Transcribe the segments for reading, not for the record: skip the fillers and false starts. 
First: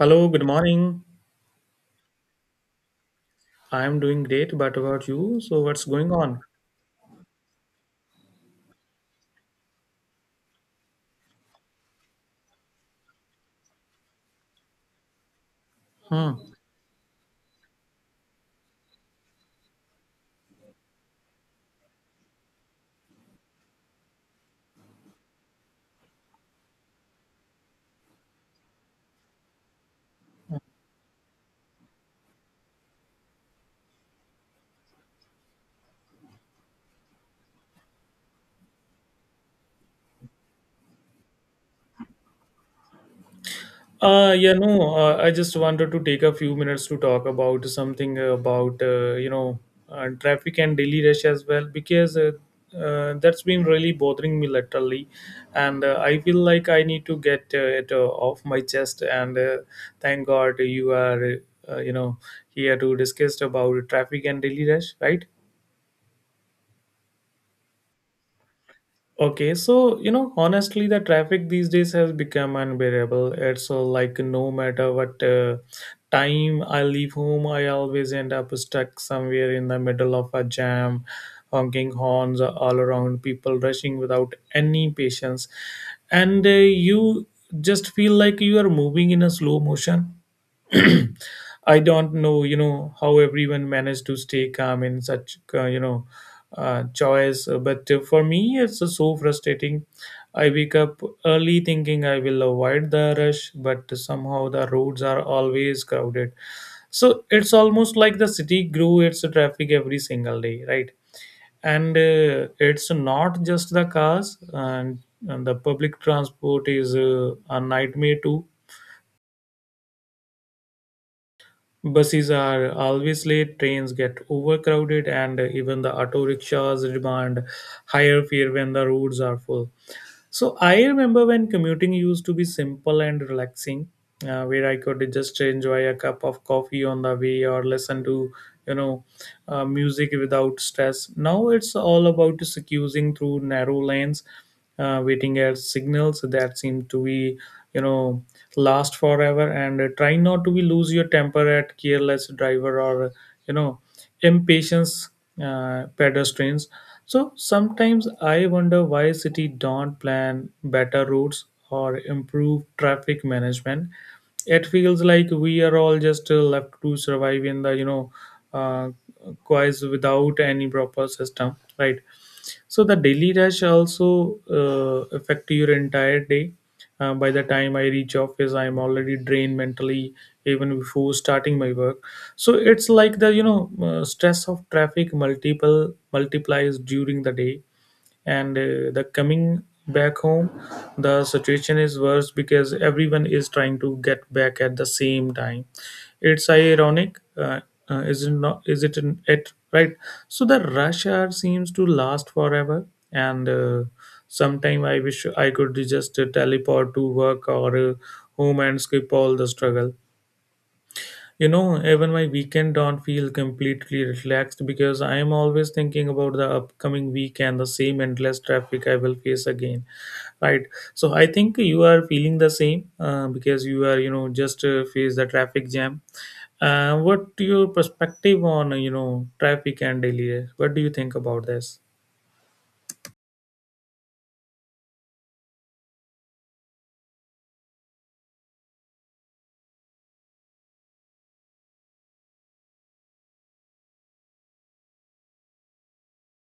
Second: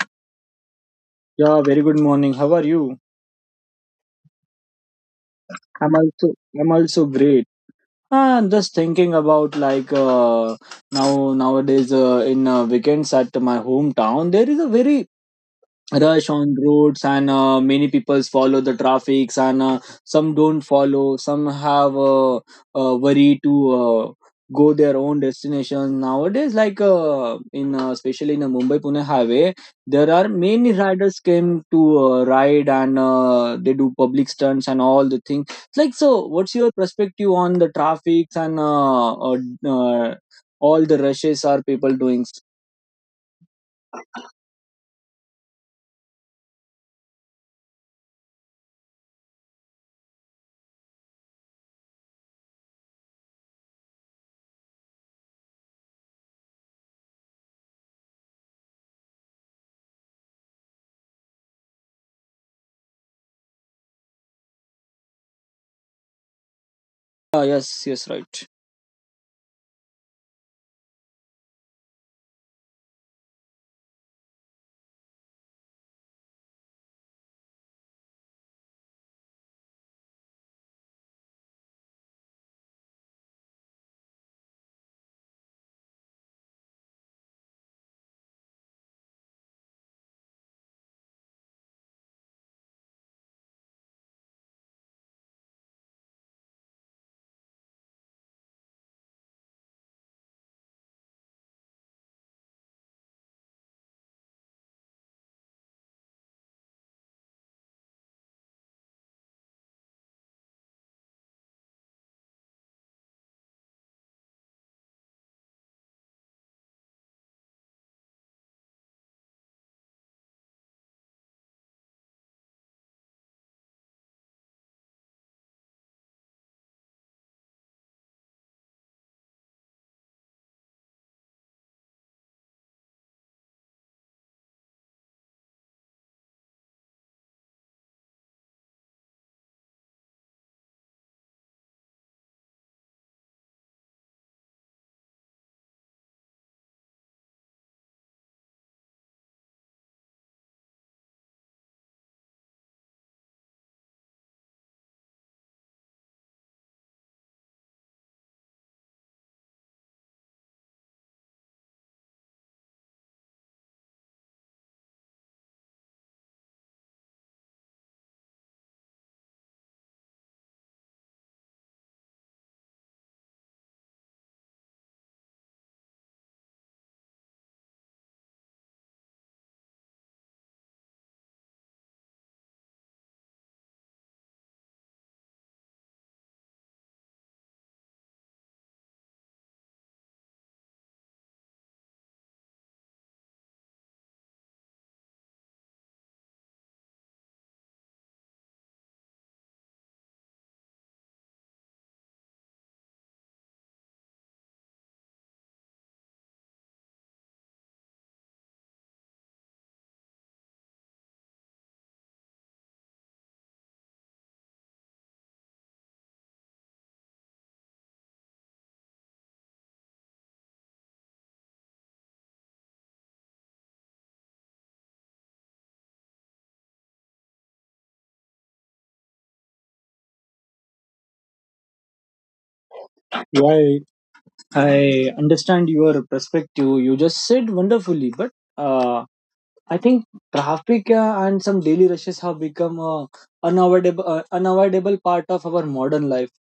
Hello, good morning. Yeah, very good morning. How are you? I am doing great, but about you? So, what's I'm going also on? I'm also great. Just thinking about nowadays in weekends at my hometown there is a very rush Hmm. on roads, and many people follow the traffics, and some don't follow, some have worry to go their own destination nowadays, like in especially in the Mumbai Pune highway. There are many riders came to ride, and they do public stunts and all the things. So what's your perspective on the traffics and uh, all the rushes are people doing? Yeah, no, I just wanted to take a few minutes to talk about something traffic and daily rush as well, because that's been really bothering me literally. And I feel like I need to get it off my chest. And thank God you are, uh, you know, here to discuss about traffic and daily rush, right? Yes, yes, right. Okay, so you know, honestly, the traffic these days has become unbearable. It's like no matter what time I leave home, I always end up stuck somewhere in the middle of a jam, honking horns all around, people rushing without any patience, and you just feel like you are moving in a slow motion. I don't know, you know, how everyone managed to stay calm in such, choice. But for me, it's so frustrating. I wake up early thinking I will avoid the rush, but somehow the roads are always crowded. So it's almost like the city grew its traffic every single day, right? And it's not just the cars, and the public transport is a nightmare too. Buses are always late, trains get overcrowded, and even the auto rickshaws demand higher fare when the roads are full. So I remember when commuting used to be simple and relaxing, where I could just enjoy a cup of coffee on the way or listen to, you know, music without stress. Now it's all about excusing through narrow lanes, waiting at signals that seem to you know, last forever, and try not to be lose your temper at careless driver or, you know impatience pedestrians. So sometimes I wonder why city don't plan better routes or improve traffic management. It feels like we are all just left to survive in the uh, quiz without any proper system, right? So the daily rush also affect your entire day. By the time I reach office, I'm already drained mentally even before starting my work. So it's like the stress of traffic multiple multiplies during the day, and the coming back home the situation is worse because everyone is trying to get back at the same time. It's ironic is it not is it an, it right? So the rush hour seems to last forever, and sometime I wish I could just teleport to work or home and skip all the struggle. You know, even my weekend don't feel completely relaxed because I am always thinking about the upcoming week and the same endless traffic I will face again, right? So I think you are feeling the same because you are, you know, just face the traffic jam. What your perspective on, you know, traffic and daily life? What do you think about this? Yeah, I understand your perspective. You just said wonderfully, but uh, I think traffic and some daily rushes have become a unavoidable part of our modern life.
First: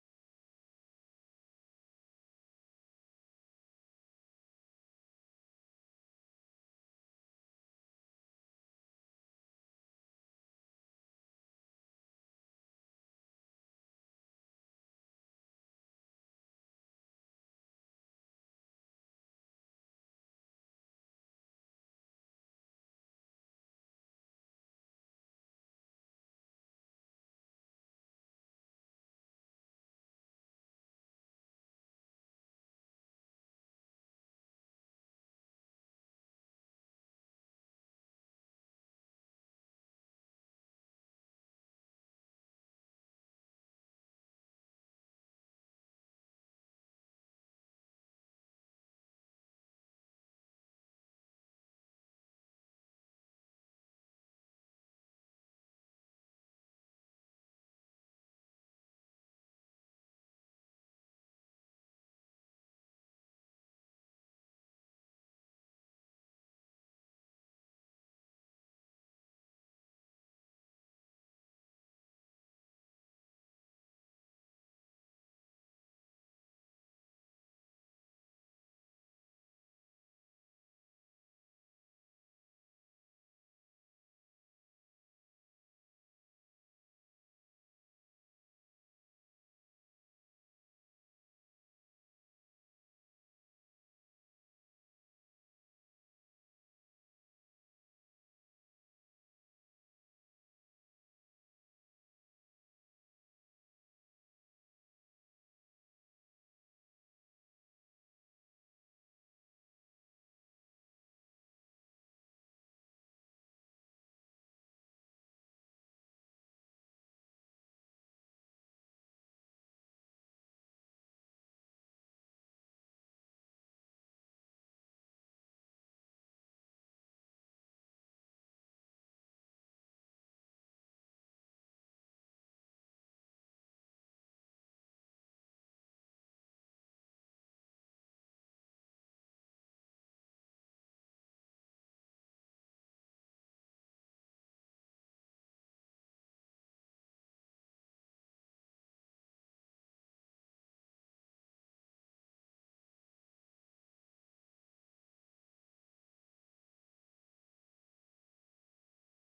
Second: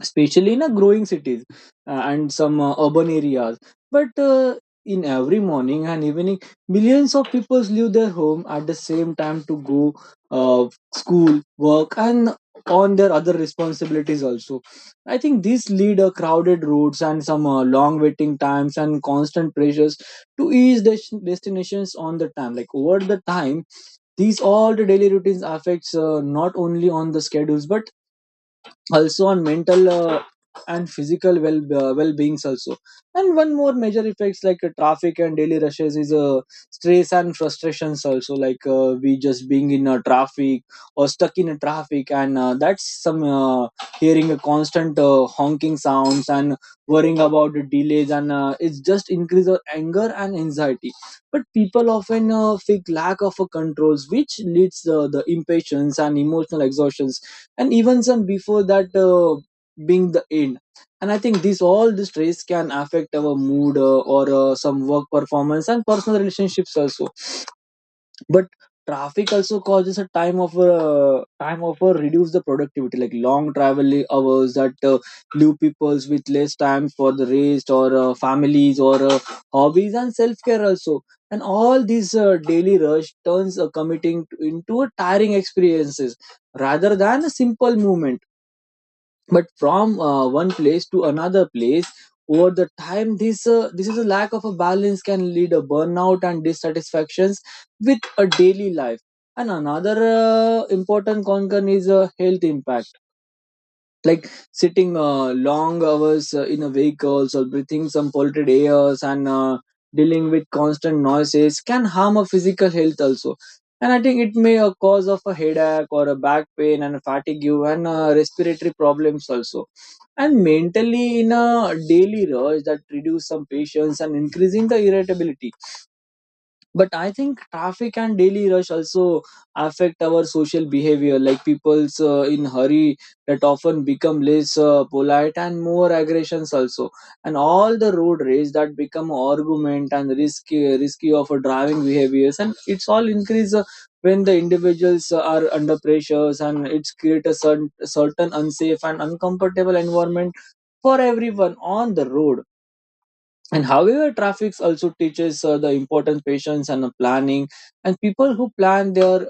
Especially in a growing cities and some urban areas, but in every morning and evening, millions of people leave their home at the same time to go uh, school, work, and on their other responsibilities also. I think these lead crowded roads and some long waiting times and constant pressures to each destinations on the time. Like over the time, these all the daily routines affects not only on the schedules, but also on mental and physical well beings also. And one more major effects traffic and daily rushes is stress and frustrations also. We just being in a traffic or stuck in a traffic, and that's some hearing a constant honking sounds and worrying about the delays, and it's just increase of anger and anxiety. But people often feel lack of controls, which leads the impatience and emotional exhaustion, and even some before that being the end. And I think this all the stress can affect our mood or some work performance and personal relationships also. But traffic also causes a time of reduce the productivity, like long travel hours that leave peoples with less time for the rest or families or hobbies and self-care also. And all these daily rush turns committing into a tiring experiences rather than a simple movement, but from one place to another place. Over the time, this is a lack of a balance can lead a burnout and dissatisfactions with a daily life. And another important concern is a health impact, like sitting long hours in a vehicle or breathing some polluted airs, and dealing with constant noises can harm a physical health also. And I think it may cause of a headache or a back pain and fatigue, and respiratory problems also. And mentally in a daily rush that reduce some patience and increasing the irritability. But I think traffic and daily rush also affect our social behavior, like people's in hurry that often become less polite and more aggressions also. And all the road rage that become argument and risky of driving behaviors, and it's all increase when the individuals are under pressures, and it's create a certain unsafe and uncomfortable environment for everyone on the road. And however, traffic also teaches the important patience and planning, and people who plan their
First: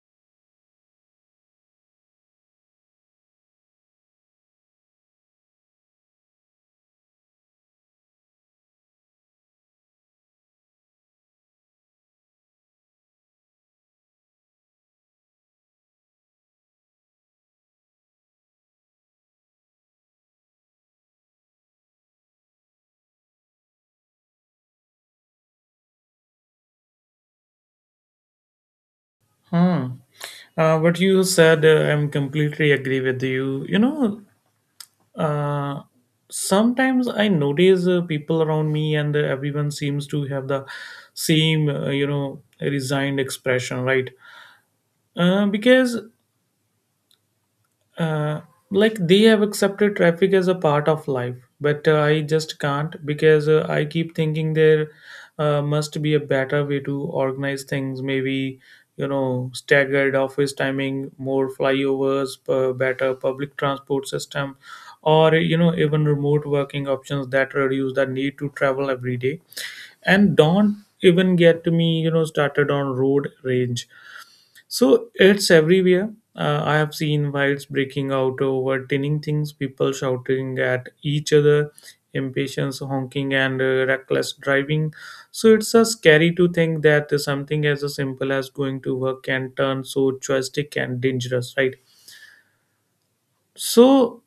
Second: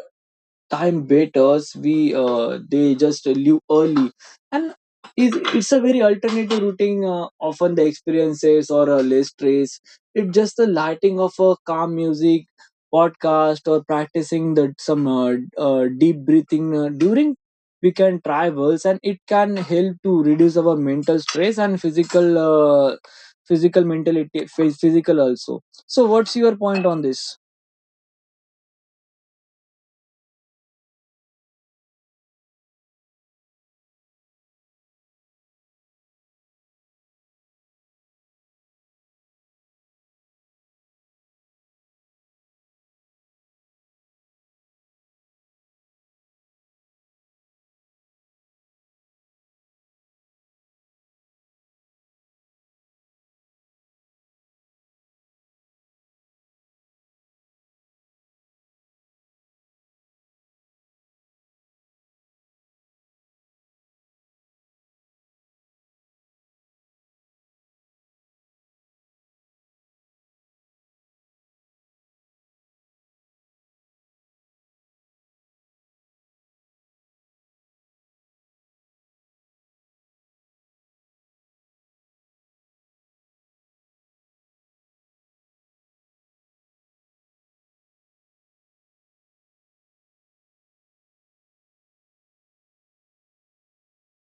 time waiters we they just leave early. And it's a very alternative routing often the experiences or less stress. It's just the lighting of a calm music, podcast, or practicing the some deep breathing during weekend travels, and it can help to reduce our mental stress and physical physical mentality physical also. So what's your point on this? Hmm. What you said, I'm completely agree with you. You know, Uh, sometimes I notice people around me and everyone seems to have the same, resigned expression, right? Because uh, like they have accepted traffic as a part of life, but I just can't because I keep thinking there must be a better way to organize things. Maybe you know staggered office timing, more flyovers, better public transport system, or you know, even remote working options that reduce the need to travel every day. And don't even get me, you know, started on road rage. So it's everywhere. I have seen fights breaking out over tinning things, people shouting at each other, impatience, honking, and reckless driving. So it's a scary to think that something as a simple as going to work can turn so drastic and dangerous, right? So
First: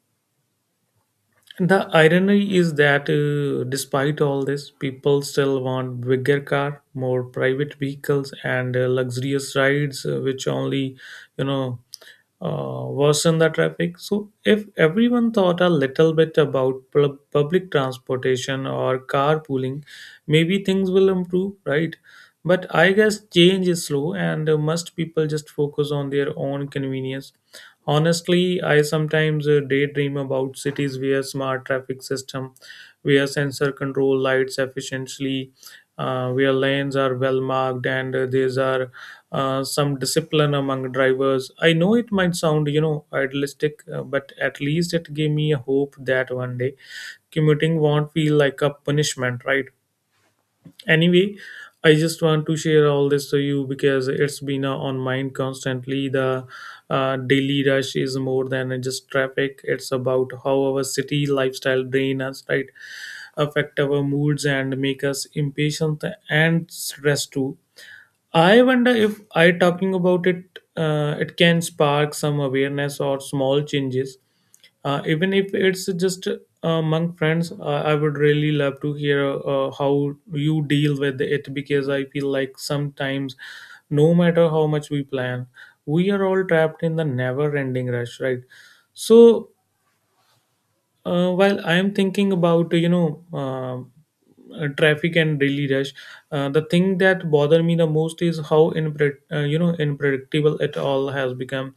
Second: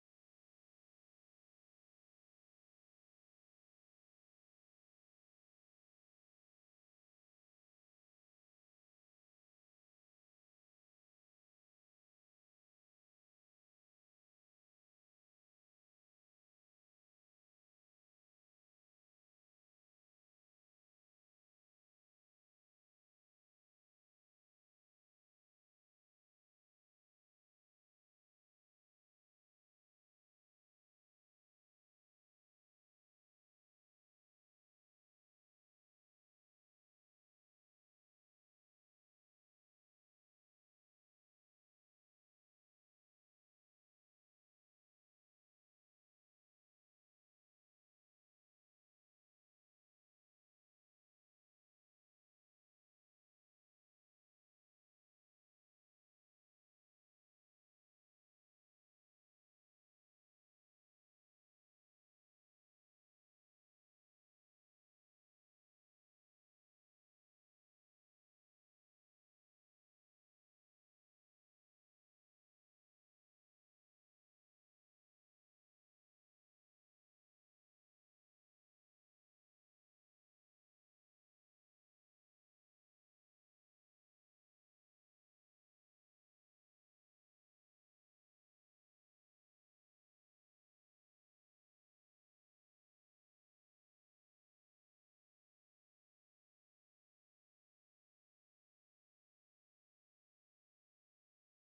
the irony is that despite all this, people still want bigger car, more private vehicles, and luxurious rides, which only you know worsen the traffic. So, if everyone thought a little bit about public transportation or carpooling, maybe things will improve, right? But I guess change is slow, and most people just focus on their own convenience. Honestly, I sometimes daydream about cities where smart traffic system, where sensor control lights efficiently, where lanes are well marked, and these are some discipline among drivers. I know it might sound, you know, idealistic, but at least it gave me a hope that one day commuting won't feel like a punishment, right? Anyway, I just want to share all this to you because it's been on mind constantly. The daily rush is more than just traffic. It's about how our city lifestyle drain us, right? Affect our moods and make us impatient and stressed too. I wonder if I talking about it, it can spark some awareness or small changes, even if it's just among friends. I would really love to hear how you deal with it because I feel like sometimes, no matter how much we plan, we are all trapped in the never-ending rush, right? So while I am thinking about traffic and daily rush, the thing that bother me the most is how you know, unpredictable it all has become.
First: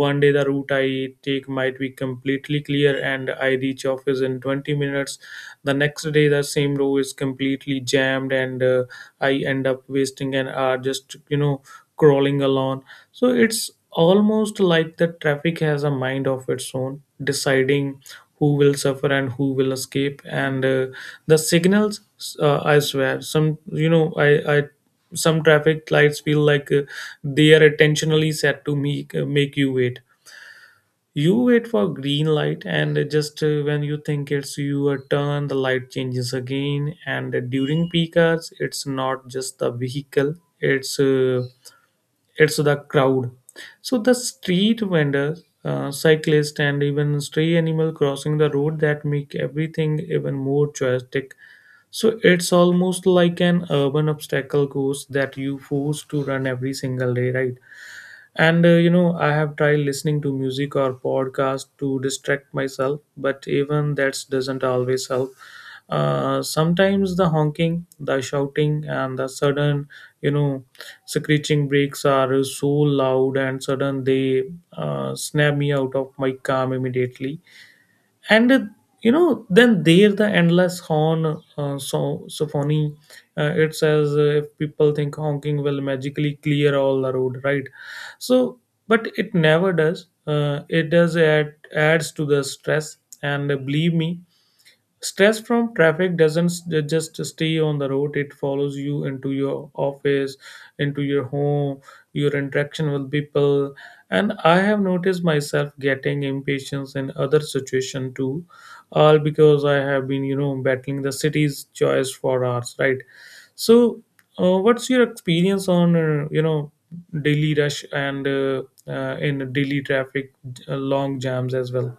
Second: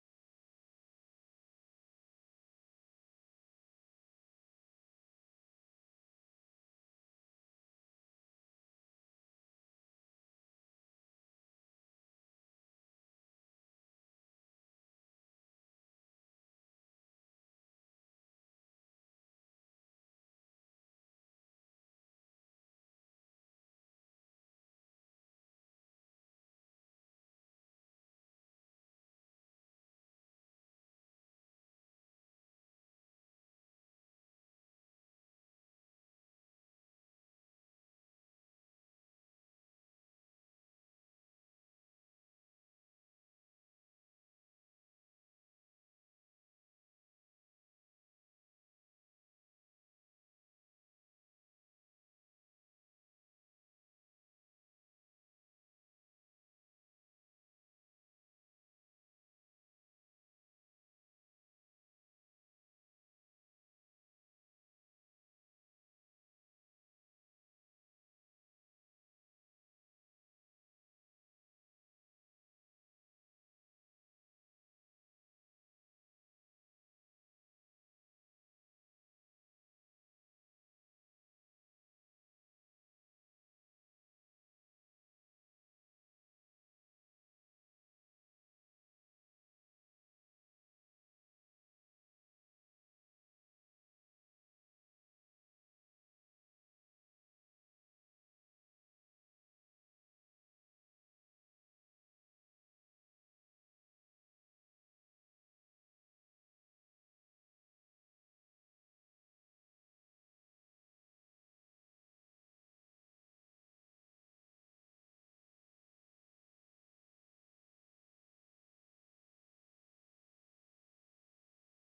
One day the route I take might be completely clear and I reach office in 20 minutes. The next day the same road is completely jammed, and I end up wasting an hour just, you know, crawling along. So it's almost like the traffic has a mind of its own, deciding who will suffer and who will escape, and the signals, I swear some, you know I some traffic lights feel like they are intentionally set to make you wait. You wait for green light, and just when you think it's your turn, the light changes again. And during peak hours, it's not just the vehicle, it's uh, it's the crowd. So the street vendors, cyclists, and even stray animal crossing the road that make everything even more chaotic. So it's almost like an urban obstacle course that you force to run every single day, right? And you know, I have tried listening to music or podcast to distract myself, but even that doesn't always help. Sometimes the honking, the shouting, and the sudden, you know, screeching brakes are so loud and sudden they snap me out of my calm immediately, and you know, then there the endless horn so symphony. It says if people think honking will magically clear all the road, right? So but it never does. It does add, adds to the stress. And believe me, stress from traffic doesn't just stay on the road, it follows you into your office, into your home, your interaction with people. And I have noticed myself getting impatience in other situation too, all because I have been, you know, battling the city's choice for hours, right? So, what's your experience on, daily rush and in daily traffic, long jams as well?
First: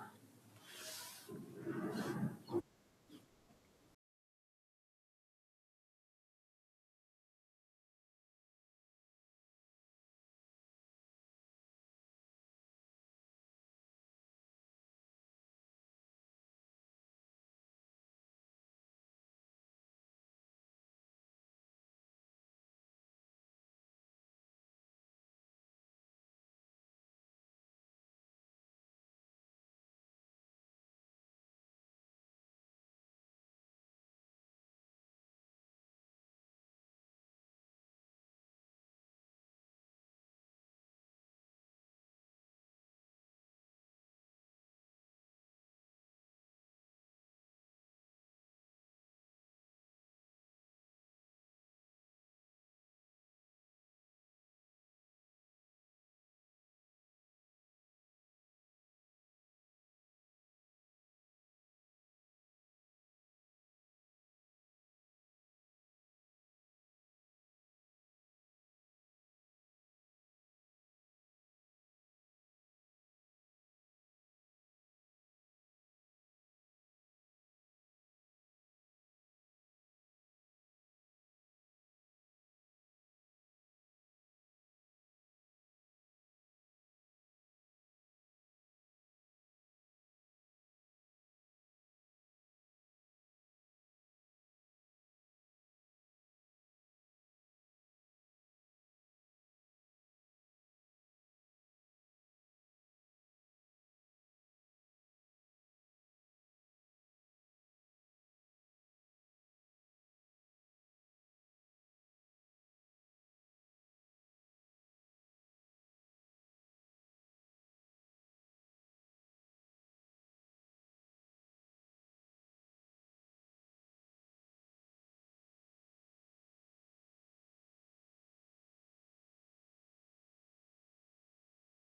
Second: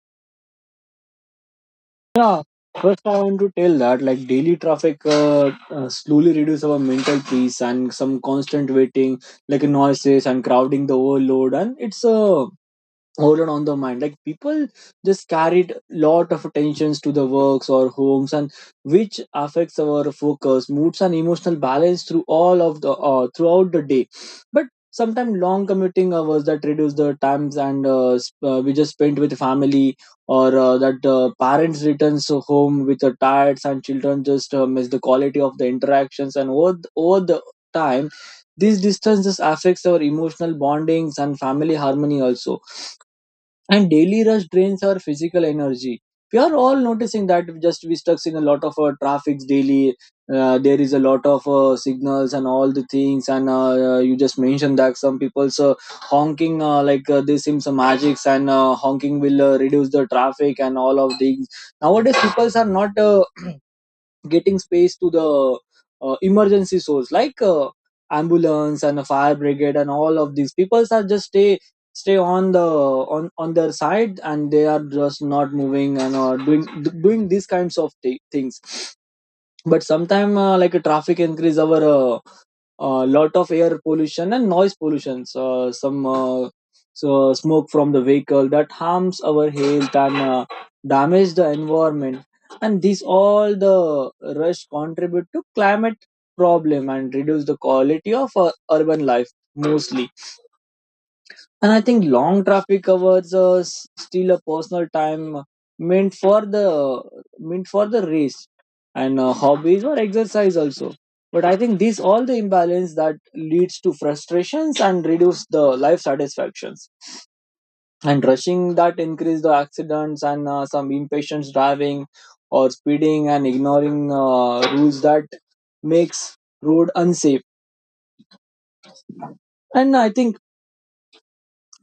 Yeah, first I want to tell that like daily traffic slowly reduce our mental peace and some constant waiting, like noises and crowding the overload, and it's a overload on the mind, like people just carried lot of attentions to the works or homes, and which affects our focus moods and emotional balance through all of the throughout the day. But sometimes long commuting hours that reduce the times, and we just spent with family or that parents returns home with the tired, and children just miss the quality of the interactions, and over the time, these distances affects our emotional bondings and family harmony also. And daily rush drains our physical energy. We are all noticing that just we stuck in a lot of traffics daily. There is a lot of signals and all the things, and you just mentioned that some people's honking, they seem some magics, and honking will reduce the traffic and all of things. Nowadays people are not getting space to the emergency source, like ambulance and a fire brigade, and all of these people are just stay on the on their side, and they are just not moving, and doing these kinds of things. But sometime a traffic increase our a lot of air pollution and noise pollution, some so smoke from the vehicle that harms our health, and damage the environment. And these all the rush contribute to climate problem and reduce the quality of urban life mostly. And I think long traffic hours are still a personal time meant for the meant for the race and hobbies or exercise also. But I think this all the imbalance that leads to frustrations and reduce the life satisfactions, and rushing that increase the accidents and some impatient driving or speeding and ignoring rules that makes road unsafe. And I think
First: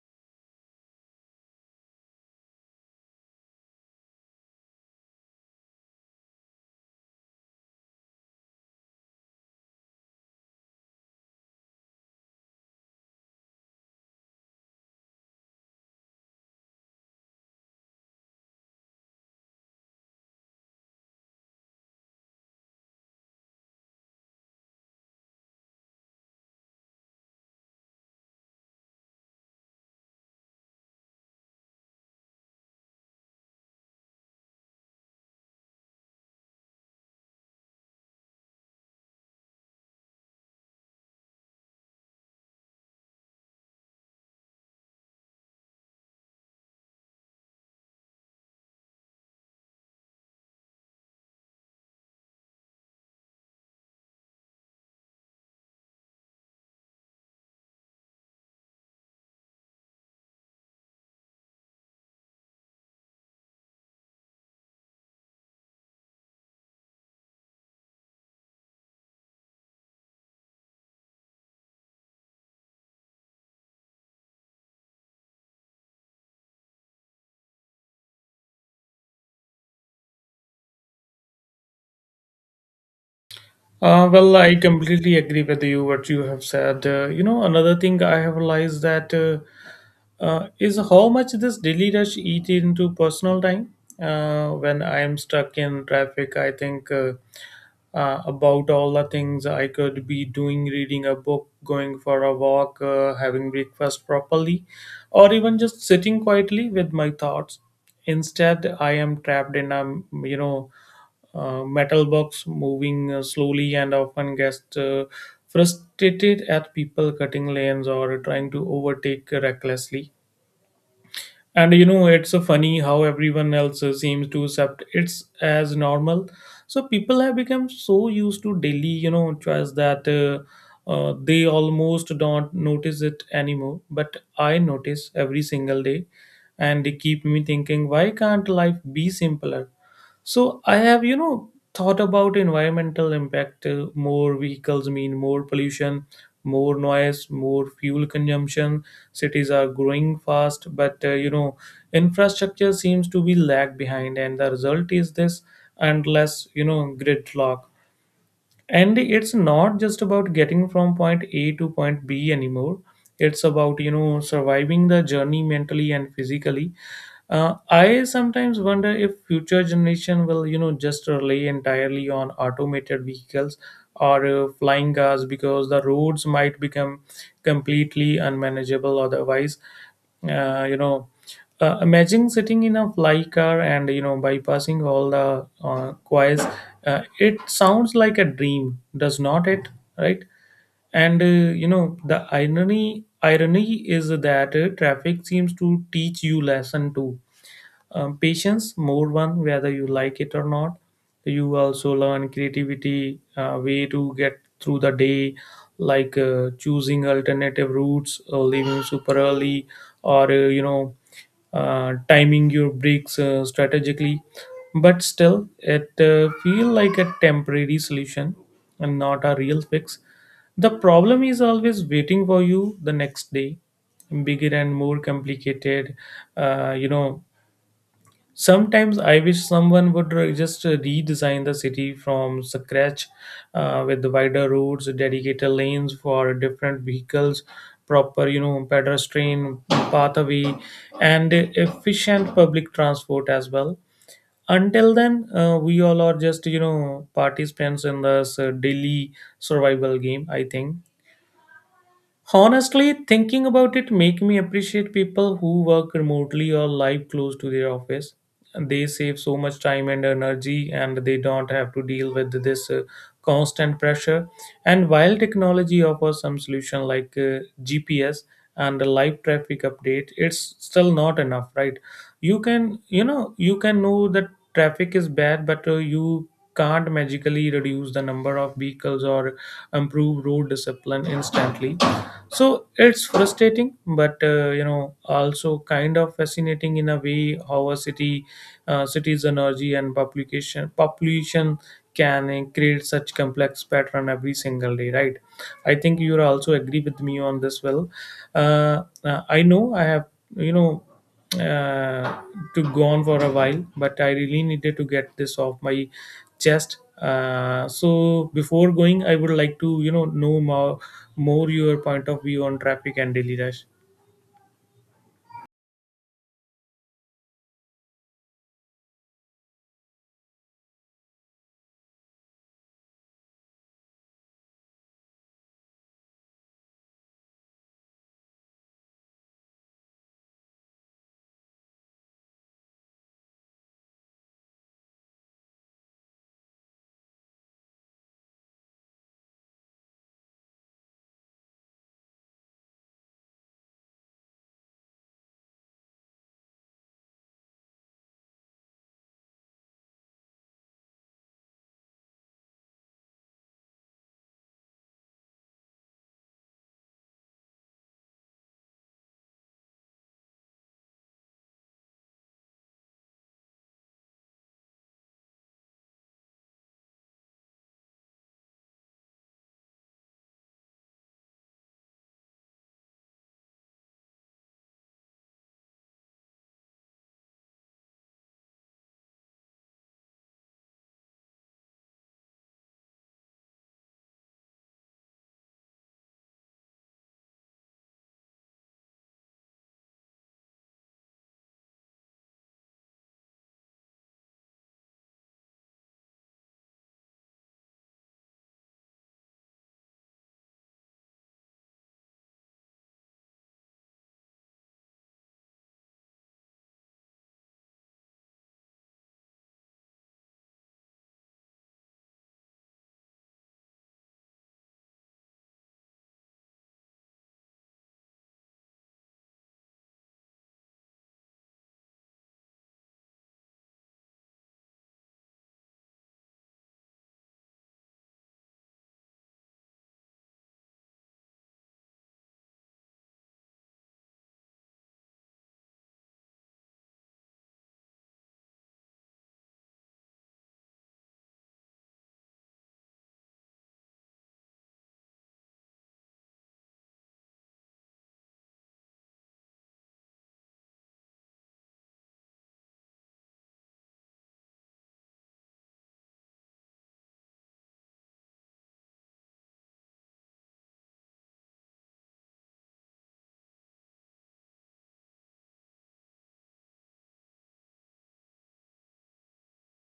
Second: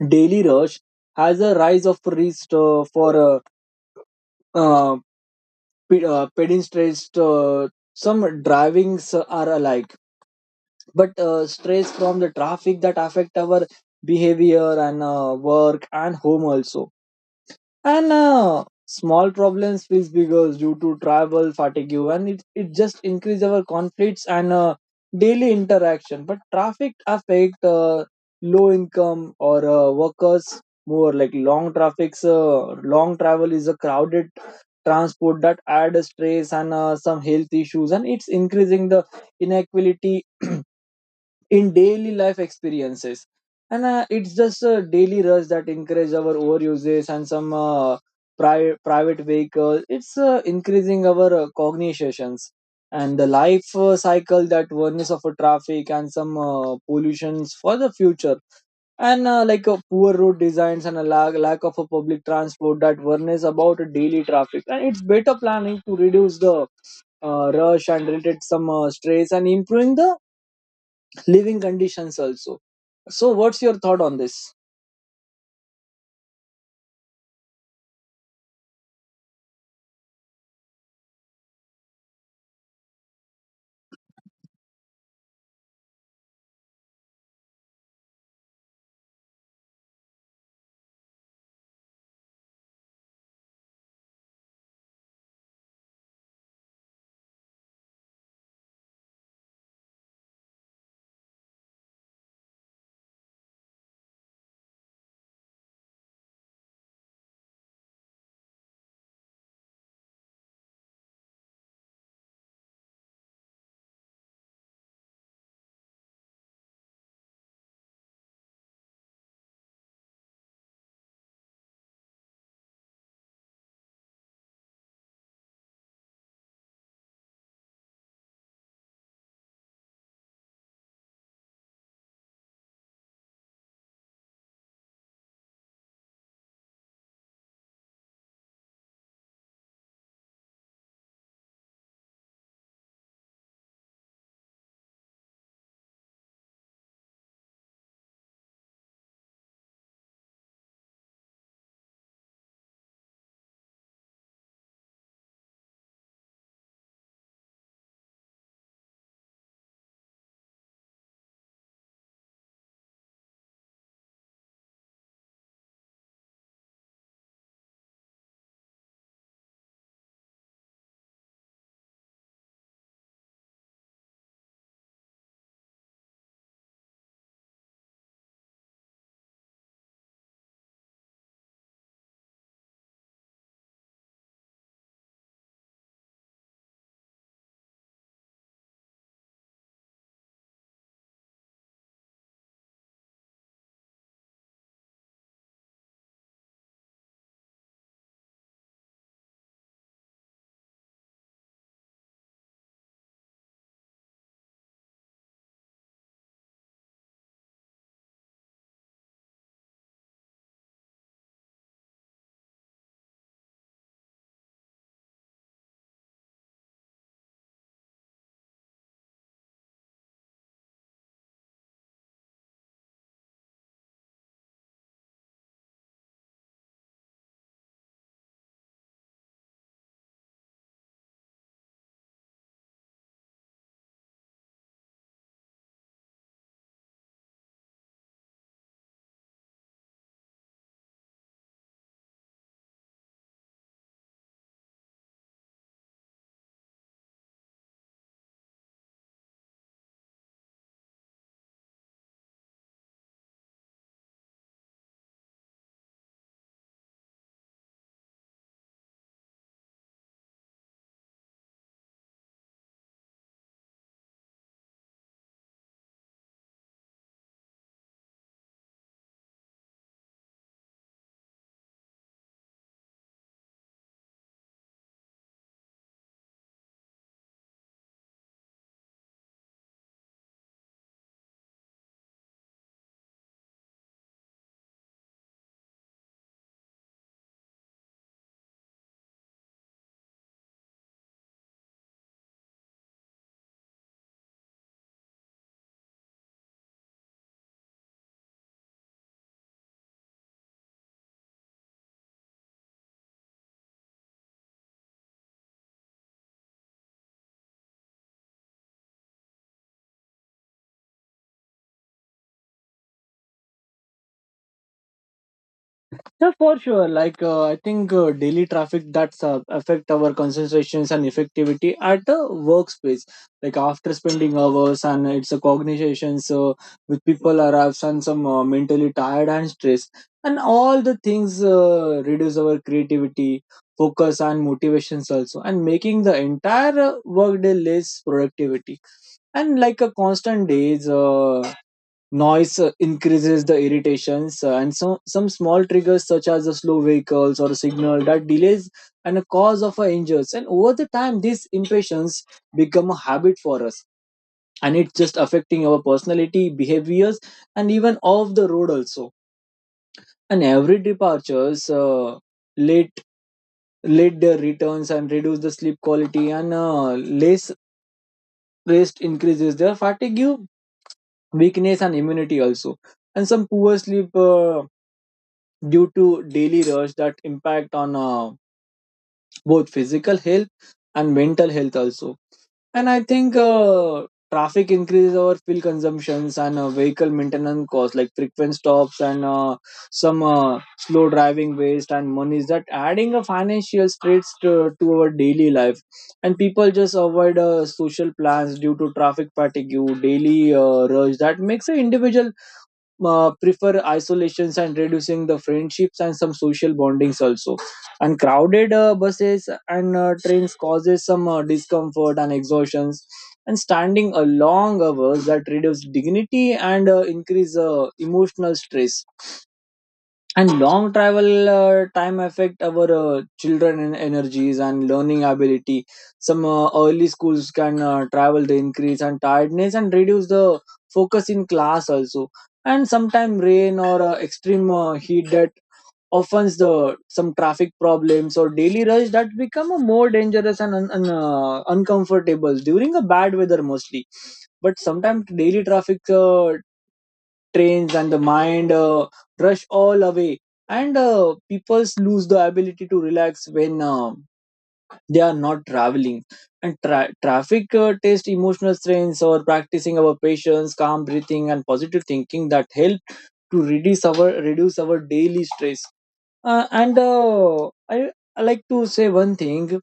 daily rush has a rise of risk for uh, pedestrians, some drivings are alike, but stress from the traffic that affect our behavior and work and home also. And small problems feels bigger due to travel fatigue, and it just increase our conflicts and daily interaction. But traffic affect low income or workers more. Like long traffic's long travel is a crowded transport that add stress and some health issues, and it's increasing the inequality in daily life experiences. And it's just a daily rush that encourage our overuses and some private vehicles, it's increasing our cognitions and the life cycle that oneness of a traffic and some pollutions for the future. And poor road designs and a lack of a public transport that worries about a daily traffic, and it's better planning to reduce the rush and related some stress and improving the living conditions also. So what's your thought on this? Well, I completely agree with you what you have said. You know, another thing I have realized that is how much this daily rush eat into personal time. When I am stuck in traffic, I think about all the things I could be doing, reading a book, going for a walk, having breakfast properly, or even just sitting quietly with my thoughts. Instead, I am trapped in a, you know metal box moving slowly and often gets frustrated at people cutting lanes or trying to overtake recklessly. And you know, it's funny how everyone else seems to accept it's as normal. So people have become so used to daily, you know, choice that they almost don't notice it anymore. But I notice every single day, and they keep me thinking, why can't life be simpler? So I have, you know, thought about environmental impact. More vehicles mean more pollution, more noise, more fuel consumption. Cities are growing fast, but you know, infrastructure seems to be lag behind, and the result is this endless, you know, gridlock. And it's not just about getting from point A to point B anymore. It's about, you know, surviving the journey mentally and physically. I sometimes wonder if future generation will, you know, just rely entirely on automated vehicles or flying cars because the roads might become completely unmanageable otherwise. Uh, you know, imagine sitting in a fly car and bypassing all the quays. It sounds like a dream, does not it? Right? And the irony is that traffic seems to teach you lesson too, patience more one whether you like it or not. You also learn creativity, way to get through the day, like choosing alternative routes or leaving super early, or timing your breaks strategically, but still it feel like a temporary solution and not a real fix. The problem is always waiting for you the next day, bigger and more complicated. uh, you know Sometimes I wish someone would re- just redesign the city from scratch, with wider roads, dedicated lanes for different vehicles, proper, pedestrian pathway, and efficient public transport as well. Until then, we all are just, participants in this daily survival game, I think. Honestly, thinking about it make me appreciate people who work remotely or live close to their office. They save so much time and energy and they don't have to deal with this constant pressure. And while technology offers some solution like GPS and a live traffic update, it's still not enough, right? You can, you can know that traffic is bad, but you can't magically reduce the number of vehicles or improve road discipline instantly. So it's frustrating but also kind of fascinating in a way how a city's energy and publication population can create such complex pattern every single day, right? I think you also agree with me on this. Well, I know I have you know uh, to go on for a while, but I really needed to get this off my chest. So before going, I would like to know more your point of view on traffic and daily rush. Yeah, for sure. I think daily traffic that's affect our concentrations and effectivity at the workspace. Like after spending hours and it's a cognition, so with people arrives and some mentally tired and stressed, and all the things reduce our creativity, focus, and motivations also, and making the entire workday less productivity. And like a constant days, noise increases the irritations, and some small triggers such as the slow vehicles or a signal that delays and a cause of our injuries. And over the time, these impatience become a habit for us, and it's just affecting our personality, behaviors, and even off the road also. And every departures late late their returns and reduce the sleep quality, and less rest increases their fatigue, weakness, and immunity also. And some poor sleep. Due to daily rush that impact on both physical health and mental health also. And I think traffic increases our fuel consumptions and vehicle maintenance costs, like frequent stops and some slow driving waste and monies that adding a financial straits to our daily life. And people just avoid social plans due to traffic fatigue. Daily rush that makes an individual prefer isolations and reducing the friendships and some social bondings also. And crowded buses and trains causes some discomfort and exhaustions. And standing a long hours that reduce dignity and increase emotional stress. And long travel time affect our children energies and learning ability. Some early schools can travel the increase and tiredness and reduce the focus in class also. And sometimes rain or extreme heat that offends the some traffic problems or daily rush that become a more dangerous and uncomfortable during a bad weather mostly. But sometimes daily traffic trains and the mind rush all away. And people lose the ability to relax when they are not traveling. And traffic test emotional strengths or practicing our patience, calm breathing, and positive thinking that help to reduce our daily stress. Uh, and uh, i I like to say one thing.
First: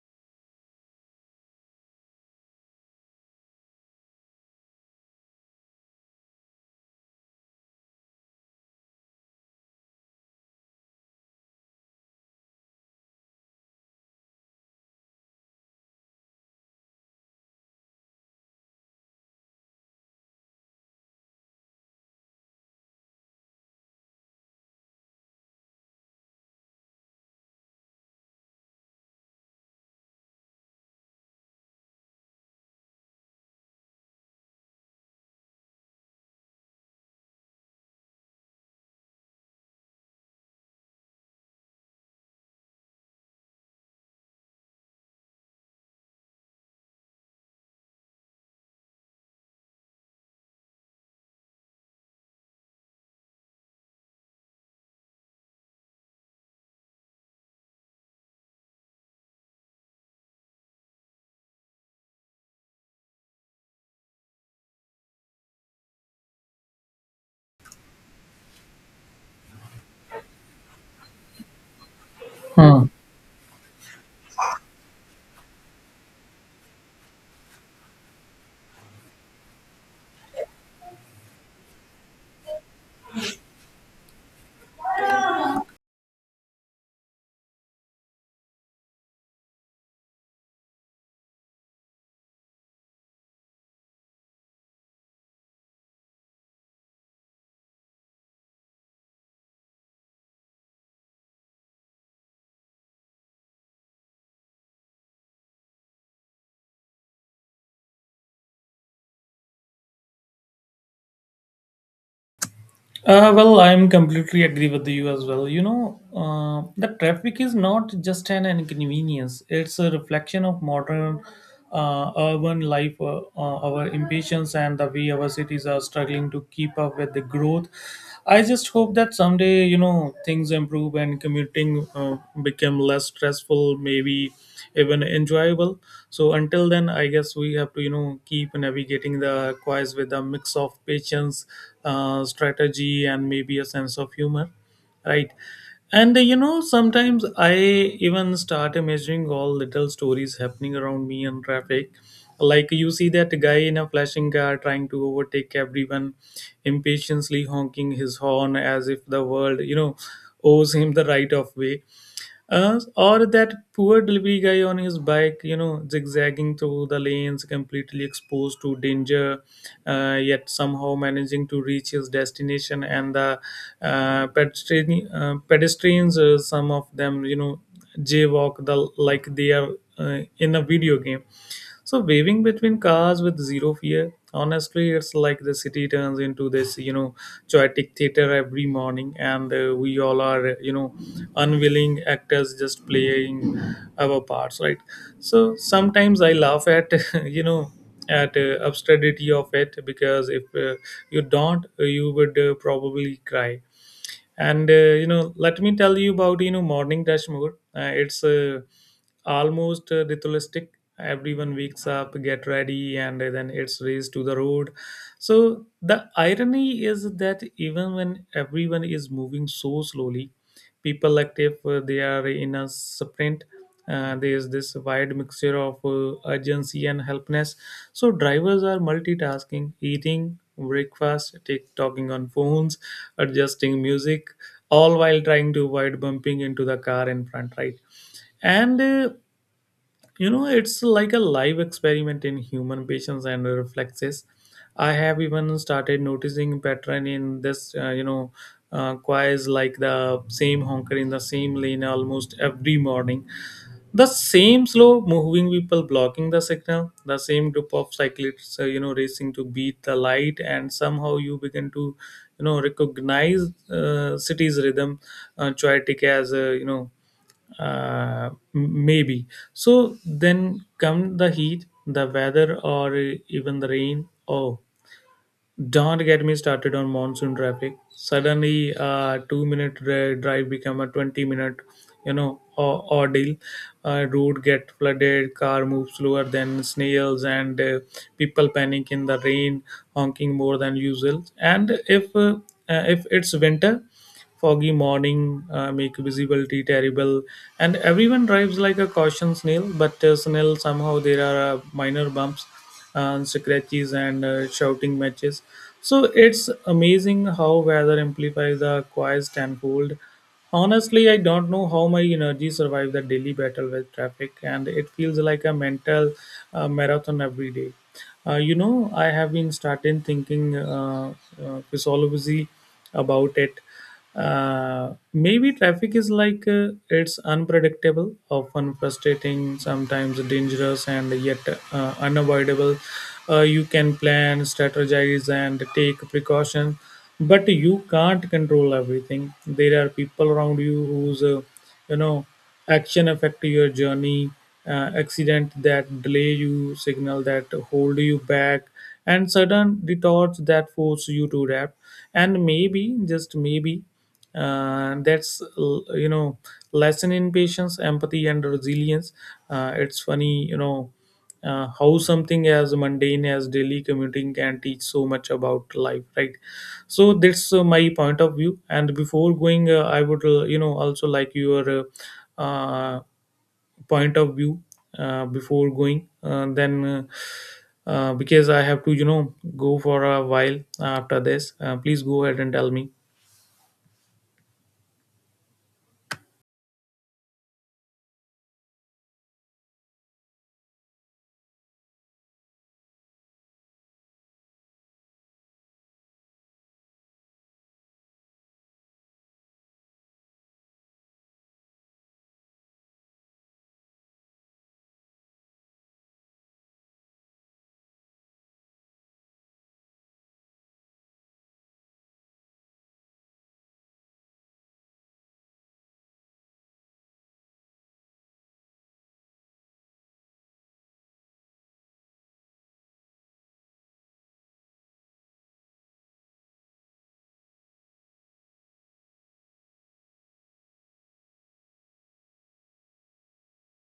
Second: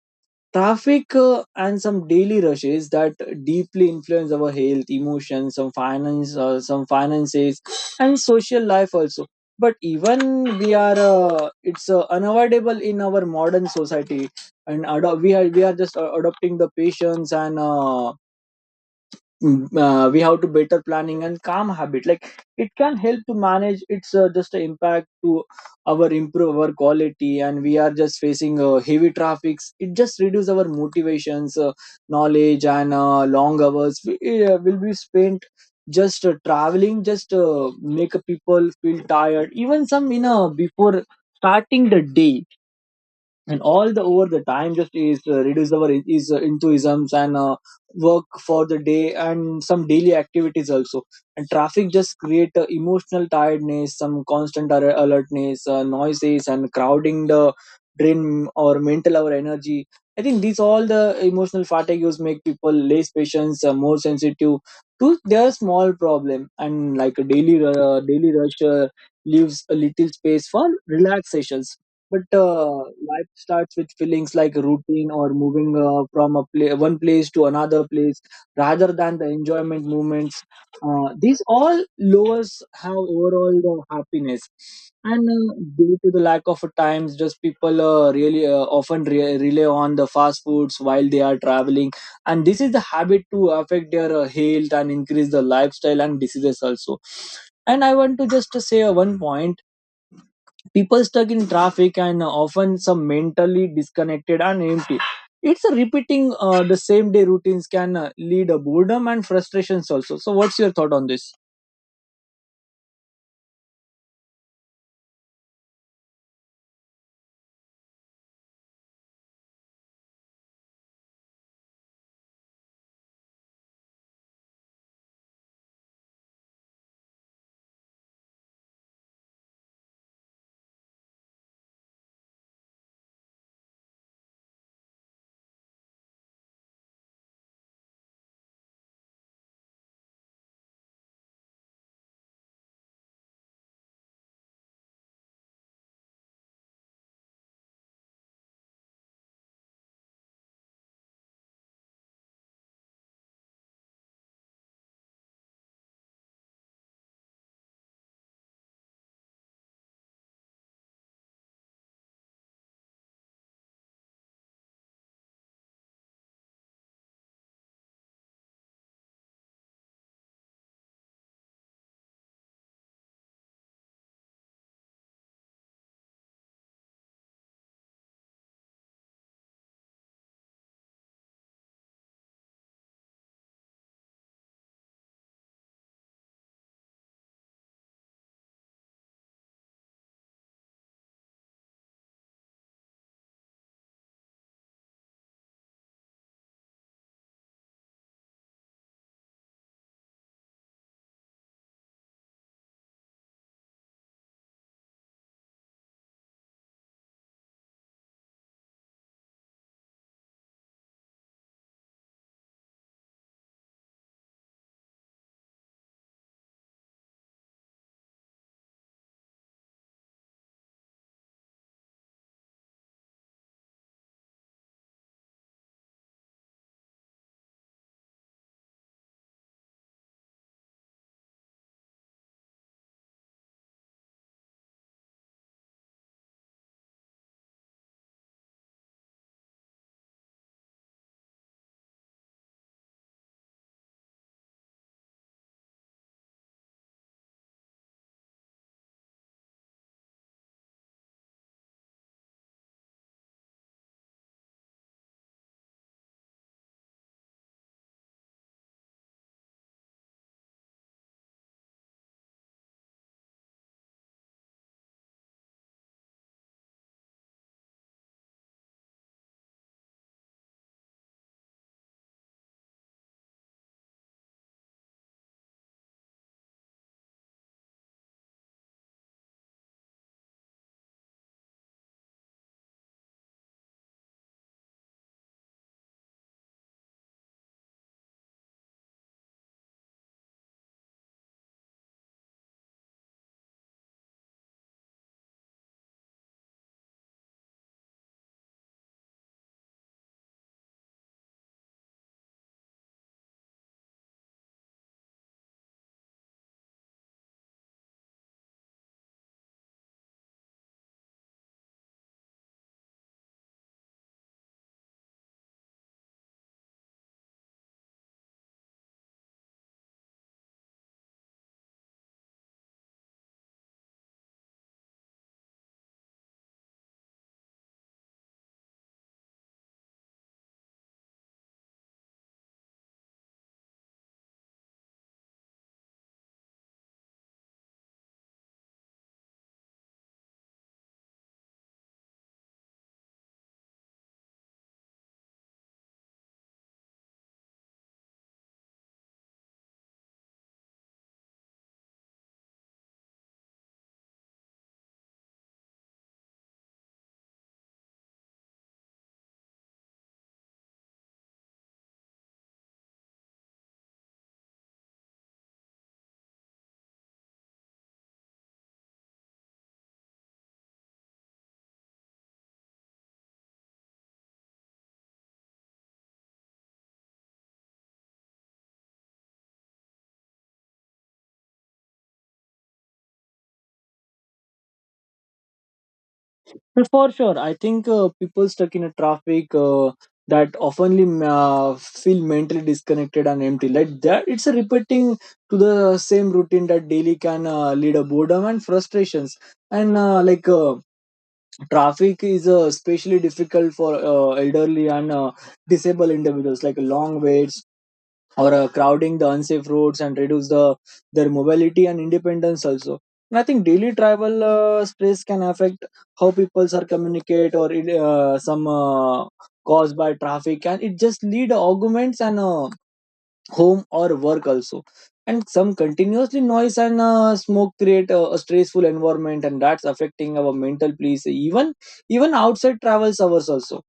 Traffic and some daily rushes that deeply influence our health, emotions, some finances, and social life also. But even we are, it's unavoidable in our modern society, and we are just adopting the patience and. We have to better planning and calm habit, like it can help to manage its just impact to our improve our quality. And we are just facing heavy traffics, it just reduce our motivations, knowledge, and long hours we, will be spent just traveling just make people feel tired, even some before starting the day. And all the over the time just is reduce our I- is into and work for the day and some daily activities also. And traffic just create emotional tiredness, some constant alertness, noises, and crowding the drain or mental our energy. I think these all the emotional fatigues make people less patience, more sensitive to their small problem. And like a daily rush leaves a little space for relaxation. But Hmm. Life starts with feelings like routine or moving from a one place to another place rather than the enjoyment moments. These all lowers how overall the happiness. And due to the lack of times, just people really often rely on the fast foods while they are traveling. And this is the habit to affect their health and increase the lifestyle and diseases also. And I want to just say one point: people stuck in traffic and often some mentally disconnected and empty. It's a repeating the same day routines can lead a boredom and frustrations also. So what's your thought on this? Well, I'm completely agree with you as well. The traffic is not just an inconvenience; it's a reflection of modern urban life, our impatience, and the way our cities are struggling to keep up with the growth. I just hope that someday, things improve and commuting become less stressful, maybe even enjoyable. So until then, I guess we have to, keep navigating the quiz with a mix of patience, strategy, and maybe a sense of humor, right? And sometimes I even start imagining all little stories happening around me in traffic. Like you see that guy in a flashing car trying to overtake everyone, impatiently honking his horn as if the world, owes him the right of way. Or that poor delivery guy on his bike, zigzagging through the lanes, completely exposed to danger, yet somehow managing to reach his destination. And the pedestrians, some of them, jaywalk the like they are in a video game. So waving between cars with zero fear. Honestly, it's like the city turns into this, chaotic theater every morning, and we all are, unwilling actors just playing our parts, right? So sometimes I laugh at, you know, at absurdity of it, because if you don't, you would probably cry. And let me tell you about morning rush more. It's Almost ritualistic. Everyone wakes up, get ready, and then it's raised to the road. So the irony is that even when everyone is moving so slowly, people active. They are in a sprint. There is this wide mixture of urgency and helpness. So drivers are multitasking, eating breakfast, take talking on phones, adjusting music, all while trying to avoid bumping into the car in front. Right, and it's like a live experiment in human patience and reflexes. I have even started noticing pattern in this, quiz, like the same honker in the same lane almost every morning, the same slow moving people blocking the signal, the same group of cyclists racing to beat the light, and somehow you begin to recognize city's rhythm, choetic as maybe. So then come the heat, the weather, or even the rain. Oh, don't get me started on monsoon traffic. Suddenly, a two-minute drive become a 20-minute, ordeal. Road get flooded, car move slower than snails, and people panic in the rain, honking more than usual. And if it's winter, foggy morning make visibility terrible, and everyone drives like a caution snail. But snail somehow there are minor bumps, scratches, and shouting matches. So it's amazing how weather amplifies the quiet tenfold. Honestly, I don't know how my energy survived the daily battle with traffic, and it feels like a mental marathon every day. I have been starting thinking physiology about it. Maybe traffic is like it's unpredictable, often frustrating, sometimes dangerous, and yet unavoidable. You can plan, strategize, and take precaution, but you can't control everything. There are people around you whose you know action affect your journey, accident that delay you, signal that hold you back, and sudden retorts that force you to adapt. And maybe just maybe, that's l- you know lesson in patience, empathy, and resilience. It's funny, how something as mundane as daily commuting can teach so much about life, right? So that's my point of view, and before going I would also like your uh, point of view. Before going, then because I have to go for a while after this. Please go ahead and tell me. Well, for sure I think people stuck in a traffic that oftenly uh, feel mentally disconnected and empty, like that it's a repeating to the same routine that daily can lead a boredom and frustrations. And traffic is especially difficult for elderly and disabled individuals, like long waits or crowding the unsafe roads and reduce the their mobility and independence also. And I think daily travel stress can affect how people are communicate or it, some caused by traffic, and it just lead arguments and home or work also. And some continuously noise and smoke create a stressful environment, and that's affecting our mental peace, even even outside travels hours also.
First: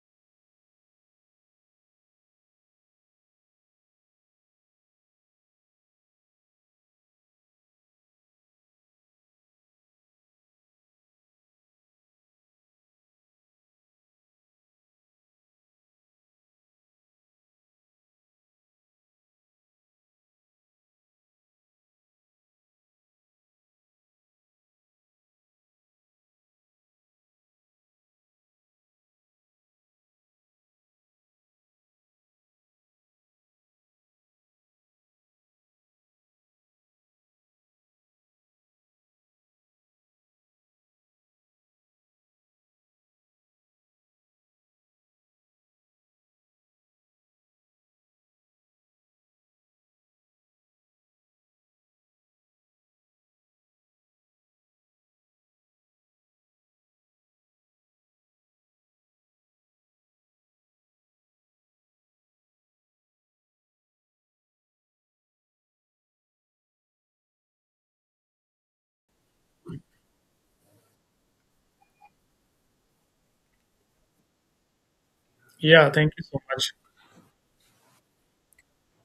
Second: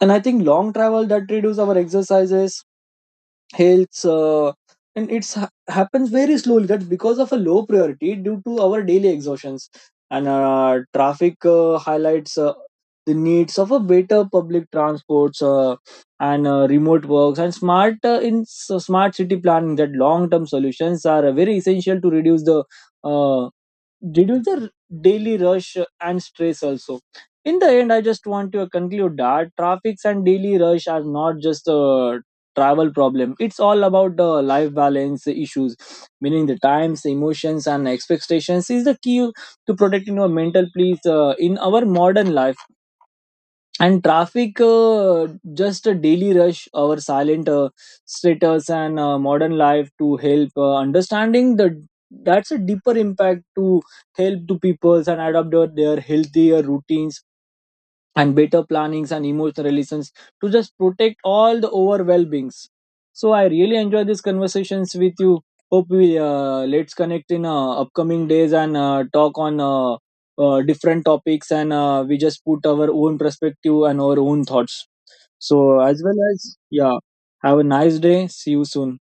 And I think long travel that reduce our exercises health, and happens very slowly, that's because of a low priority due to our daily exhaustions. And traffic highlights the needs of a better public transports, and remote works and smart smart city planning, that long term solutions are very essential to reduce the uh, reduce the r- daily rush and stress also. In the end, I just want to conclude that traffics and daily rush are not just a travel problem, it's all about the life balance issues. Meaning the times, emotions, and expectations is the key to protecting our mental peace in our modern life. And traffic just a daily rush, our silent status and modern life to help understanding the that's a deeper impact to help to peoples and adopt their healthier routines and better plannings and emotional relations to just protect all the over well-beings. So I really enjoy these conversations with you. Hope we let's connect in upcoming days and talk on different topics and we just put our own perspective and our own thoughts. So Yeah, as thank well you so as, much. yeah, have a nice day. See you soon.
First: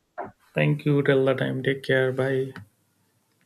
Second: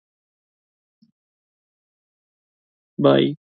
Thank you, till the time, take care, bye. Bye.